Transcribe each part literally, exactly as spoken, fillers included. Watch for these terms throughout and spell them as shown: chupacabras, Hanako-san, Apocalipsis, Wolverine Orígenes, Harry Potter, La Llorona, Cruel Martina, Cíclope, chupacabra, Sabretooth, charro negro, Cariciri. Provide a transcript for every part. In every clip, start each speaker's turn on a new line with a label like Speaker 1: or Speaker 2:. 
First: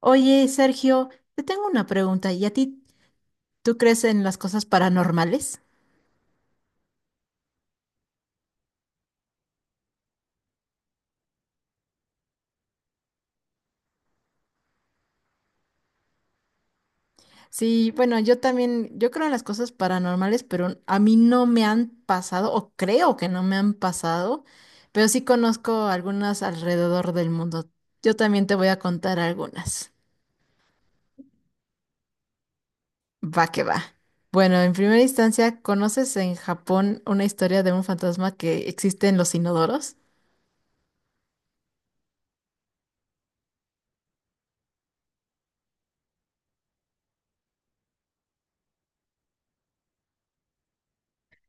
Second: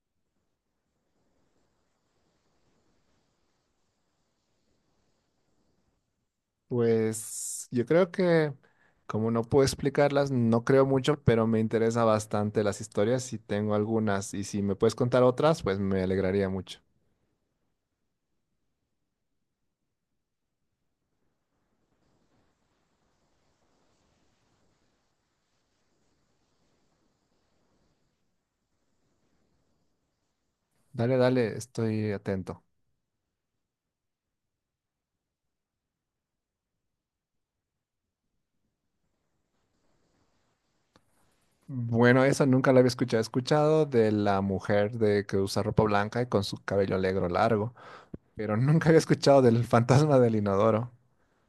Speaker 1: Oye, Sergio, te tengo una pregunta. ¿Y a ti, tú crees en las cosas paranormales?
Speaker 2: Pues yo creo que, como no puedo explicarlas, no creo mucho, pero me interesa bastante las historias y tengo algunas. Y si me puedes contar otras, pues me alegraría mucho.
Speaker 1: Sí, bueno, yo también, yo creo en las cosas paranormales, pero a mí no me han pasado, o creo que no me han pasado, pero sí conozco algunas alrededor del mundo. Yo también te voy a contar algunas.
Speaker 2: Dale, dale, estoy atento.
Speaker 1: Va que va. Bueno, en primera instancia, ¿conoces en Japón una historia de un fantasma que existe en los inodoros?
Speaker 2: Bueno, eso nunca lo había escuchado. He escuchado de la mujer de que usa ropa blanca y con su cabello negro largo, pero nunca había escuchado del fantasma del inodoro.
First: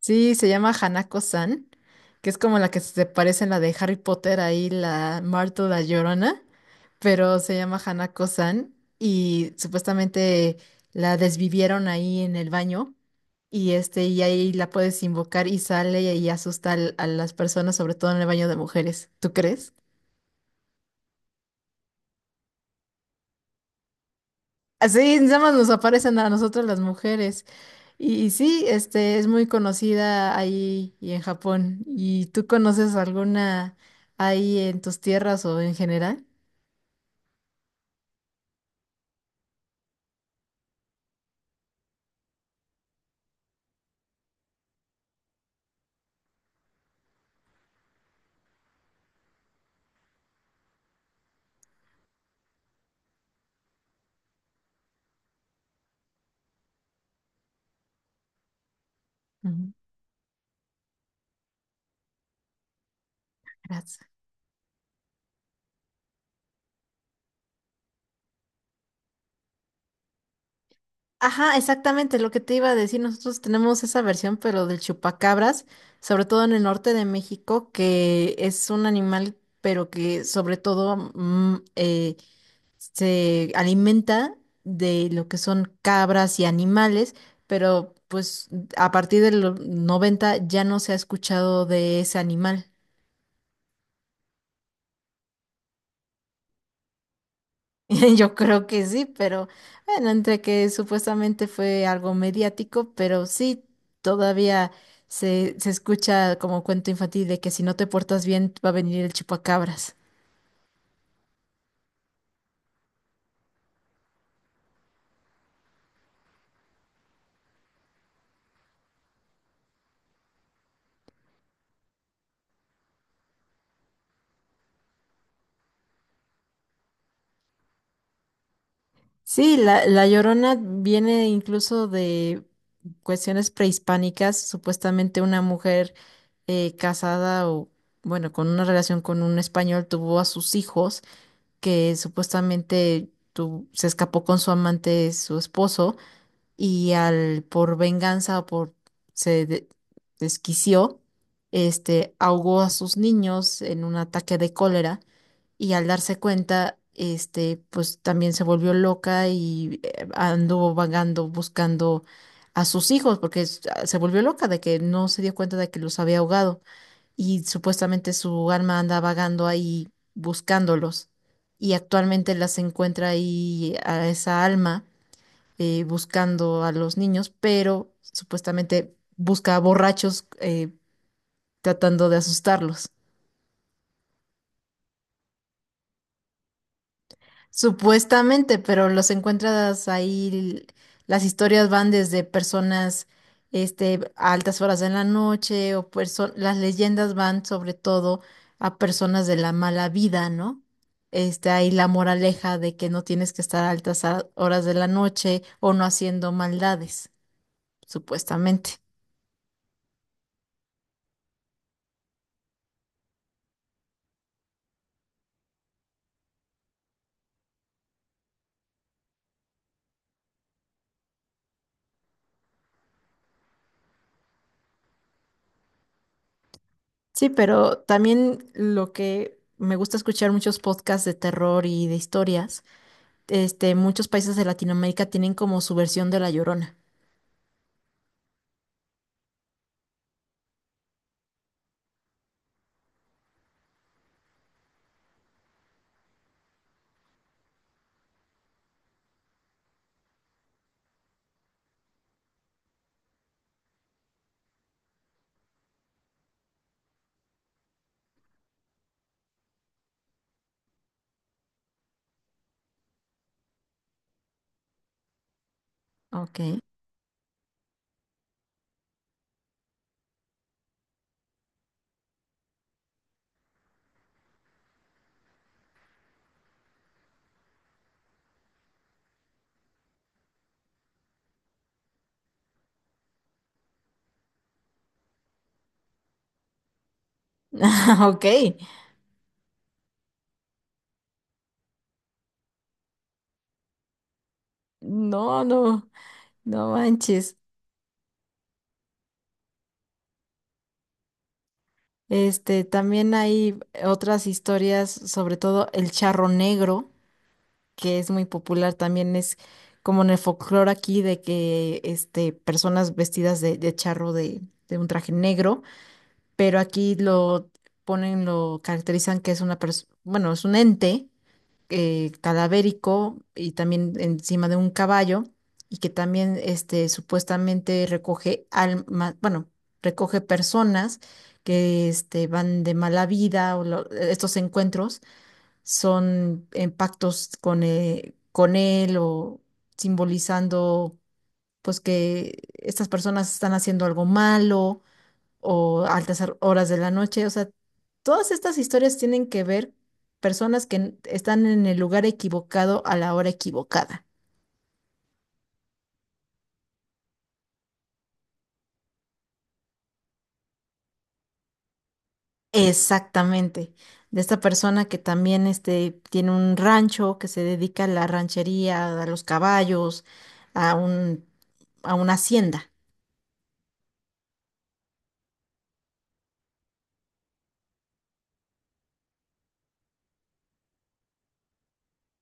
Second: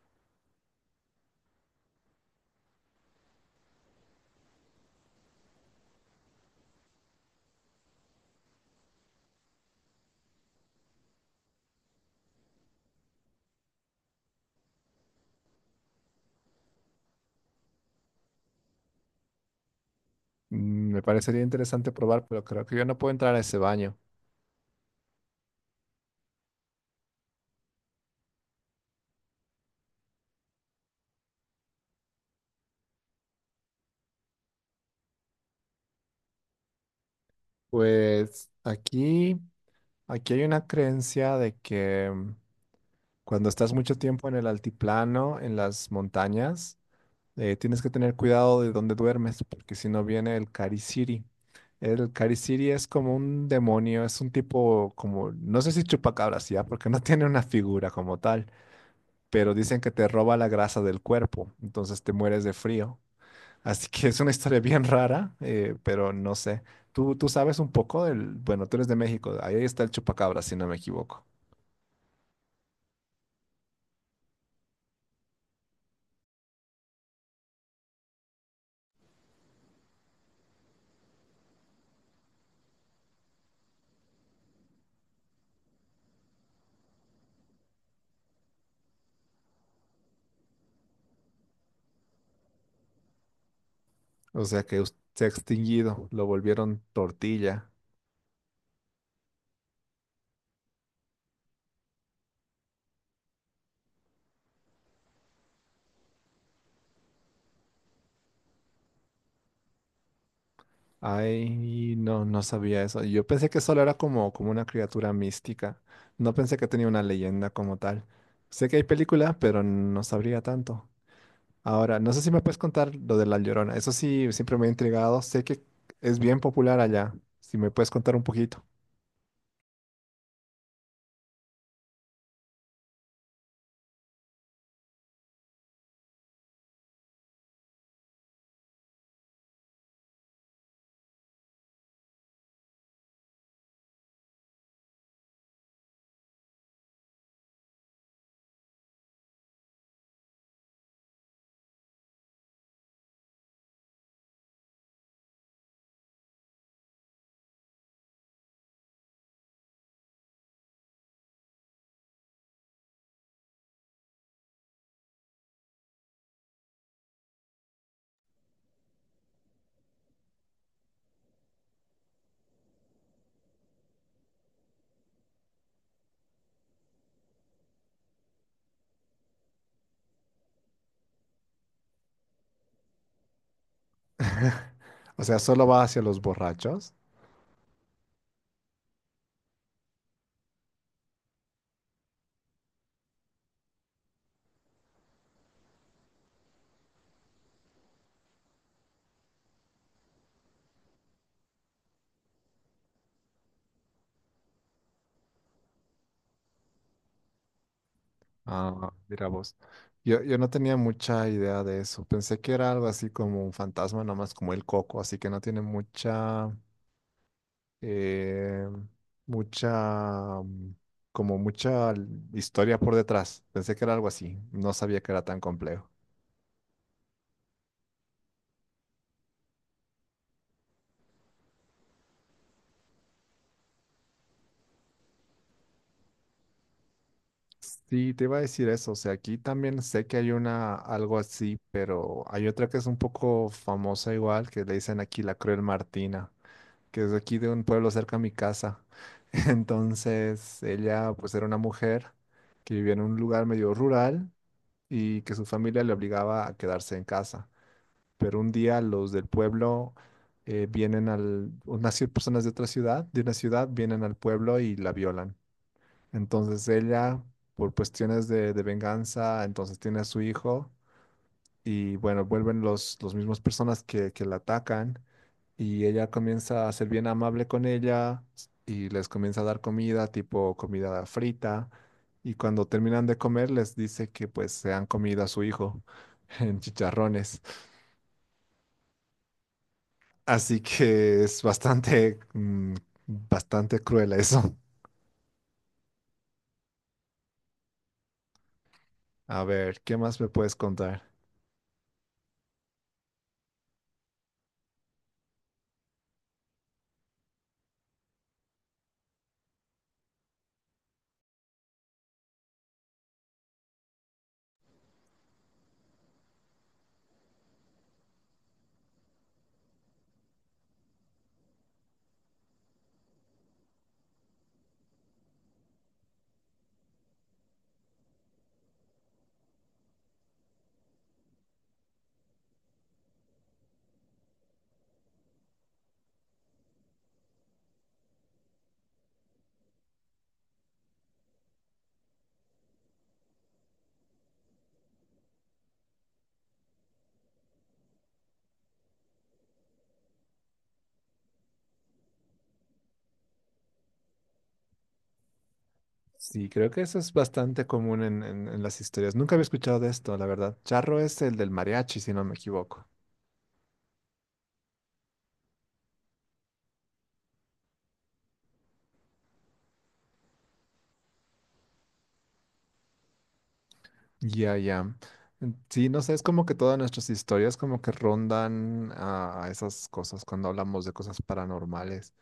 Speaker 1: Sí, se llama Hanako-san, que es como la que se parece en la de Harry Potter, ahí la Marta la Llorona, pero se llama Hanako-san y supuestamente la desvivieron ahí en el baño y este y ahí la puedes invocar y sale y asusta al- a las personas, sobre todo en el baño de mujeres. ¿Tú crees?
Speaker 2: Mm, me parecería interesante probar, pero creo que yo no puedo entrar a ese baño.
Speaker 1: Así nada más nos aparecen a nosotras las mujeres. Y, y sí, este es muy conocida ahí y en Japón. ¿Y tú conoces alguna ahí en tus tierras o en general?
Speaker 2: Pues aquí, aquí hay una creencia de que cuando estás mucho tiempo en el altiplano, en las montañas, eh, tienes que tener cuidado de dónde duermes, porque si no viene el Cariciri. El Cariciri es como un demonio, es un tipo como, no sé si chupacabras ya, porque no tiene una figura como tal, pero
Speaker 1: Ujú,
Speaker 2: dicen que te roba la grasa del cuerpo, entonces te mueres de frío. Así
Speaker 1: gracias.
Speaker 2: que es una historia bien rara, eh, pero no sé. Tú, tú sabes un poco del, bueno, tú eres de México, ahí está el chupacabras, si no me equivoco.
Speaker 1: Ajá, exactamente lo que te iba a decir. Nosotros tenemos esa versión, pero del chupacabras, sobre todo en el norte de México, que es un animal, pero que sobre todo mm, eh, se alimenta de lo que son cabras y animales, pero pues a partir de los noventa ya no se ha escuchado de ese animal.
Speaker 2: O sea que us- se ha extinguido, lo volvieron tortilla.
Speaker 1: Yo creo que sí, pero bueno, entre que supuestamente fue algo mediático, pero sí, todavía se, se escucha como cuento infantil de que si no te portas bien va a venir el chupacabras.
Speaker 2: Ay, no, no sabía eso. Yo pensé que solo era como, como una criatura mística. No pensé que tenía una leyenda como tal. Sé que hay película, pero no sabría tanto. Ahora, no sé si me puedes contar lo de La Llorona. Eso sí, siempre me ha intrigado. Sé que es bien popular allá. Si me puedes contar un poquito.
Speaker 1: Sí, la, la Llorona viene incluso de cuestiones prehispánicas, supuestamente una mujer eh, casada o, bueno, con una relación con un español tuvo a sus hijos, que supuestamente tu- se escapó con su amante, su esposo, y al, por venganza o por, se de- desquició, este, ahogó a sus niños en un ataque de cólera y al darse cuenta, este, pues también se volvió loca y eh, anduvo vagando buscando a sus hijos porque es- ah, se volvió loca de que no se dio cuenta de que los había ahogado y supuestamente su alma anda vagando ahí buscándolos y actualmente las encuentra ahí a esa alma eh, buscando a los niños, pero supuestamente busca a borrachos eh, tratando de asustarlos.
Speaker 2: O sea, ¿solo va hacia los borrachos?
Speaker 1: Supuestamente, pero los encuentras ahí, las historias van desde personas, este, a altas horas de la noche, o perso- las leyendas van sobre todo a personas de la mala vida, ¿no? Este, ahí la moraleja de que no tienes que estar a altas a- horas de la noche o no haciendo maldades, supuestamente.
Speaker 2: Ah, mira vos. Yo, yo no tenía mucha idea de eso. Pensé que era algo así como un fantasma, nomás como el coco, así que no tiene mucha, eh, mucha, mm, como mucha l- historia por detrás. Pensé que era algo así. No sabía que era tan complejo.
Speaker 1: Sí, pero también lo que me gusta escuchar muchos podcasts de terror y de historias este, muchos países de Latinoamérica tienen como su versión de La Llorona.
Speaker 2: Sí, te iba a decir eso. O sea, aquí también sé que hay una, algo así, pero hay otra que es un poco famosa igual, que le dicen aquí la Cruel Martina, que es de aquí de un pueblo cerca a mi casa. Entonces, ella pues era una mujer que vivía en un lugar medio rural y que su familia le obligaba a quedarse en casa. Pero un día los del pueblo eh, vienen al, unas cier- personas de otra ciudad, de una ciudad, vienen al pueblo y la violan.
Speaker 1: Ok.
Speaker 2: Entonces ella, por cuestiones de, de venganza, entonces tiene a su hijo y bueno, vuelven los, los mismos personas que, que la atacan y ella comienza a ser bien amable con ella y les comienza a dar comida, tipo comida frita, y cuando terminan de comer les dice que pues se han comido a su hijo en chicharrones.
Speaker 1: Ok.
Speaker 2: Así que es bastante, mm, bastante cruel eso.
Speaker 1: No, no, no manches.
Speaker 2: A ver, ¿qué más me puedes contar?
Speaker 1: Este, también hay otras historias, sobre todo el charro negro, que es muy popular, también es como en el folclore aquí de que este, personas vestidas de, de charro de, de un traje negro, pero aquí lo ponen, lo caracterizan que es una persona, bueno, es un ente eh, cadavérico y también encima de un caballo y que también este, supuestamente recoge almas, bueno, recoge personas que este, van de mala vida o lo- estos encuentros son en pactos con, eh, con él o simbolizando pues que estas personas están haciendo algo malo o altas ar- horas de la noche. O sea, todas estas historias tienen que ver personas que n- están en el lugar equivocado a la hora equivocada.
Speaker 2: Sí, creo que eso es bastante común en, en en las historias. Nunca había escuchado de esto, la verdad. Charro es el del mariachi, si no me equivoco.
Speaker 1: Exactamente. De esta persona que también este, tiene un rancho, que se dedica a la ranchería, a los caballos, a un, a una hacienda.
Speaker 2: Ya, ya. Mm, sí, no sé, es como que todas nuestras historias como que rondan a, a esas cosas cuando hablamos de cosas paranormales.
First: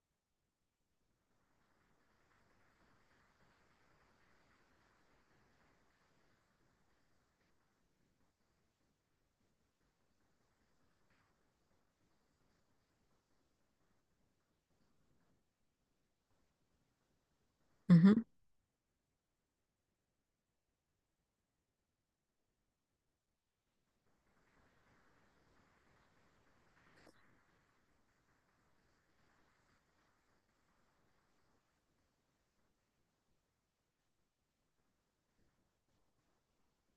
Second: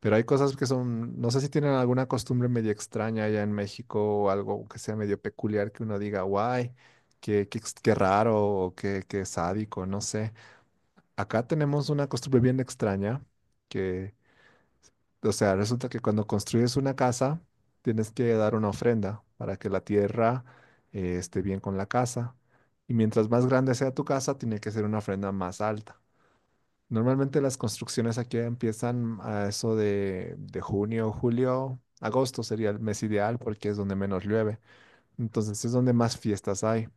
Speaker 2: Pero hay cosas que son, no sé si tienen alguna costumbre medio extraña allá en México o algo que sea medio peculiar que uno diga, guay, qué, qué, ex- qué raro o qué, qué sádico, no sé. Acá tenemos una costumbre bien extraña, o sea, resulta que cuando construyes una casa, tienes
Speaker 1: Ujú.
Speaker 2: que dar una ofrenda para que la tierra eh, esté bien con la casa. Y mientras más grande sea tu casa, tiene que ser una ofrenda más alta. Normalmente las construcciones aquí empiezan a eso de, de junio, julio, agosto sería el mes ideal porque es donde menos llueve. Entonces es donde más fiestas hay.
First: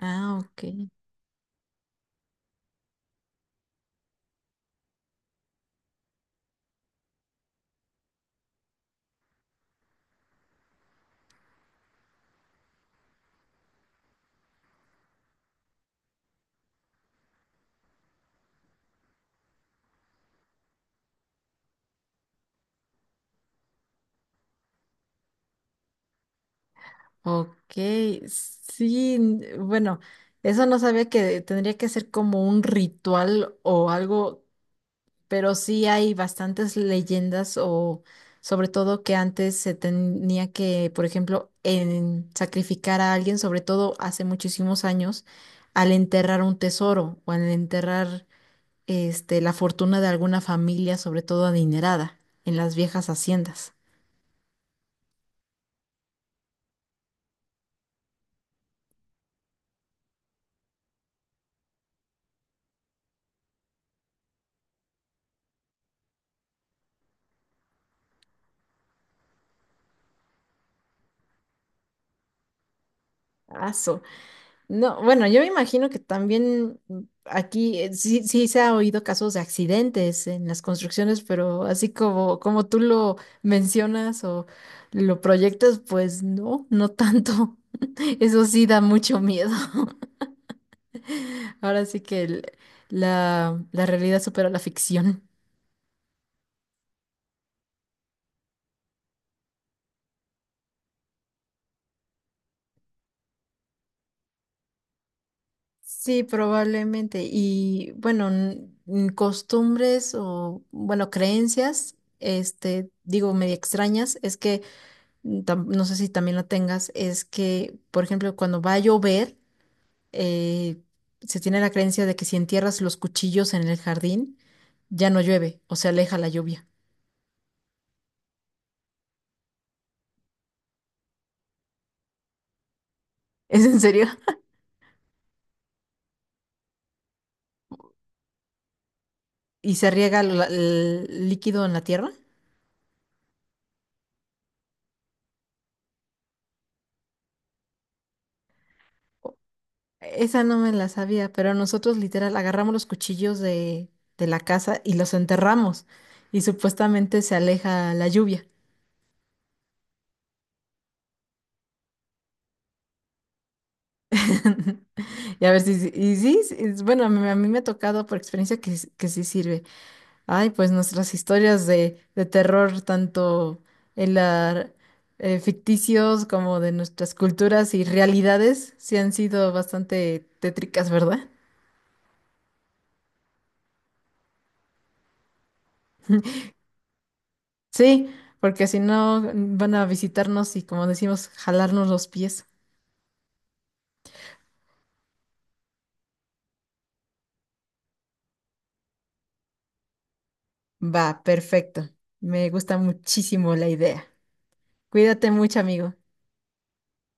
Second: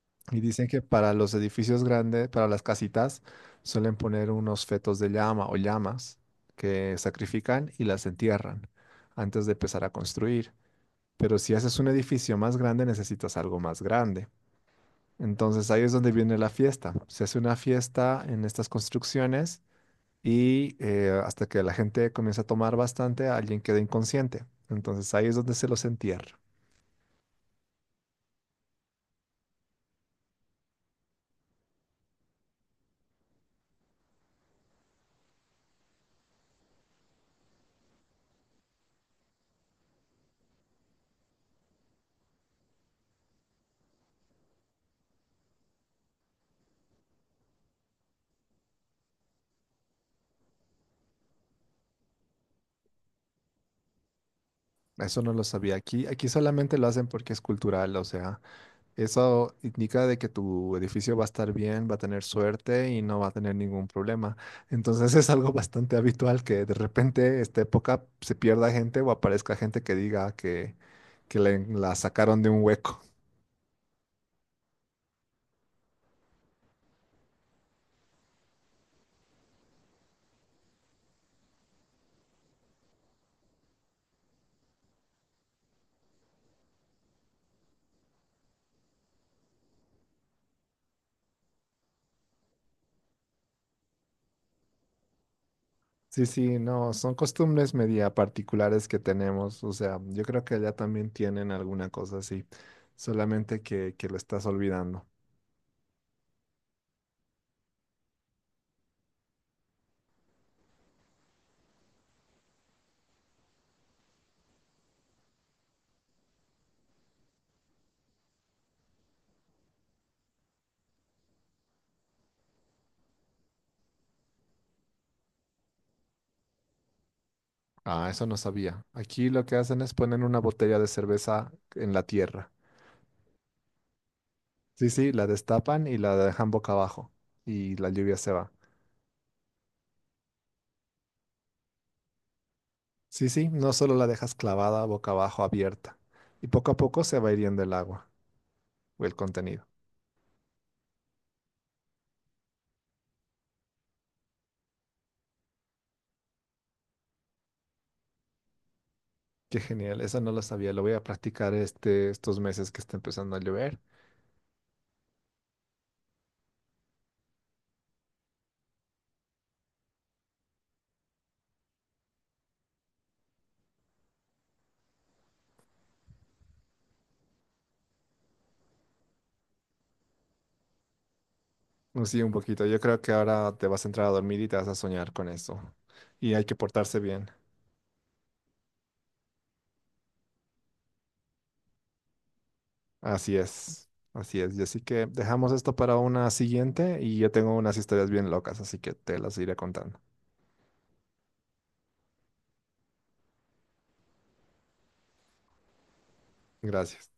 Speaker 1: Ah,
Speaker 2: Y dicen que
Speaker 1: ok.
Speaker 2: para los edificios grandes, para las casitas, suelen poner unos fetos de llama o llamas que sacrifican y las entierran antes de empezar a construir. Pero si haces un edificio más grande, necesitas algo más grande. Entonces ahí es donde viene la fiesta. Se hace una fiesta en estas construcciones y eh, hasta que la gente comienza a tomar bastante, alguien queda inconsciente. Entonces ahí es donde se los entierra.
Speaker 1: Ok. Sí, n- bueno, eso no sabía que tendría que ser como un ritual o algo, pero sí hay bastantes leyendas o sobre todo que antes se tenía que, por ejemplo, en sacrificar a alguien, sobre todo hace muchísimos años, al enterrar un tesoro o al enterrar este la fortuna de alguna familia, sobre todo adinerada, en las viejas haciendas.
Speaker 2: Eso no lo sabía aquí. Aquí solamente lo hacen porque es cultural, o sea. Eso indica de que tu edificio va a estar bien, va a tener suerte y no va a tener ningún problema. Entonces es algo bastante habitual que de repente esta época se pierda gente o aparezca gente que diga que, que le- la sacaron de un hueco.
Speaker 1: Ah, no, bueno, yo me imagino que también mm, aquí eh, sí, sí se ha oído casos de accidentes en las construcciones, pero así como, como tú lo mencionas o lo proyectas, pues no, no tanto. Eso sí da mucho miedo. Ahora sí que el- la, la realidad supera la ficción.
Speaker 2: Sí, sí, no, son costumbres media particulares que tenemos. O sea, yo creo que allá también tienen alguna cosa así, solamente que, que lo estás olvidando.
Speaker 1: Sí, probablemente. Y bueno, n- n- costumbres o, bueno, creencias, este, digo, medio extrañas, es que mm, tam- no sé si también lo tengas, es que, por ejemplo, cuando va a llover, eh, se tiene la creencia de que si entierras los cuchillos en el jardín, ya no llueve o se aleja la lluvia.
Speaker 2: Ah, eso no sabía. Aquí lo que hacen es poner una botella de cerveza en la tierra.
Speaker 1: ¿Es en serio?
Speaker 2: Sí, sí, la destapan y la dejan boca abajo y la lluvia se va.
Speaker 1: ¿Y se riega la- el líquido en la tierra?
Speaker 2: Sí, sí, no solo la dejas clavada boca abajo abierta y poco a poco se va hiriendo el agua o el contenido.
Speaker 1: Esa no me la sabía, pero nosotros literal agarramos los cuchillos de, de la casa y los enterramos y supuestamente se aleja la lluvia.
Speaker 2: Qué genial, eso no lo sabía, lo voy a practicar este, estos meses que está empezando a llover.
Speaker 1: Y a ver si, si- y sí, sí, es- bueno, a mí, a mí me ha tocado por experiencia que, s- que sí sirve. Ay, pues nuestras historias de, de terror, tanto en la, eh, ficticios como de nuestras culturas y realidades, sí han sido bastante tétricas, ¿verdad?
Speaker 2: Mm, sí, un poquito, yo creo que ahora te vas a entrar a dormir y te vas a soñar con eso. Y hay que portarse bien.
Speaker 1: Sí, porque si no mm, van a visitarnos y, como decimos, jalarnos los pies.
Speaker 2: Así es, así es. Y así que dejamos esto para una siguiente y yo tengo unas historias bien locas, así que te las iré contando.
Speaker 1: Va, perfecto. Me gusta muchísimo la idea. Cuídate mucho, amigo.
Speaker 2: Gracias.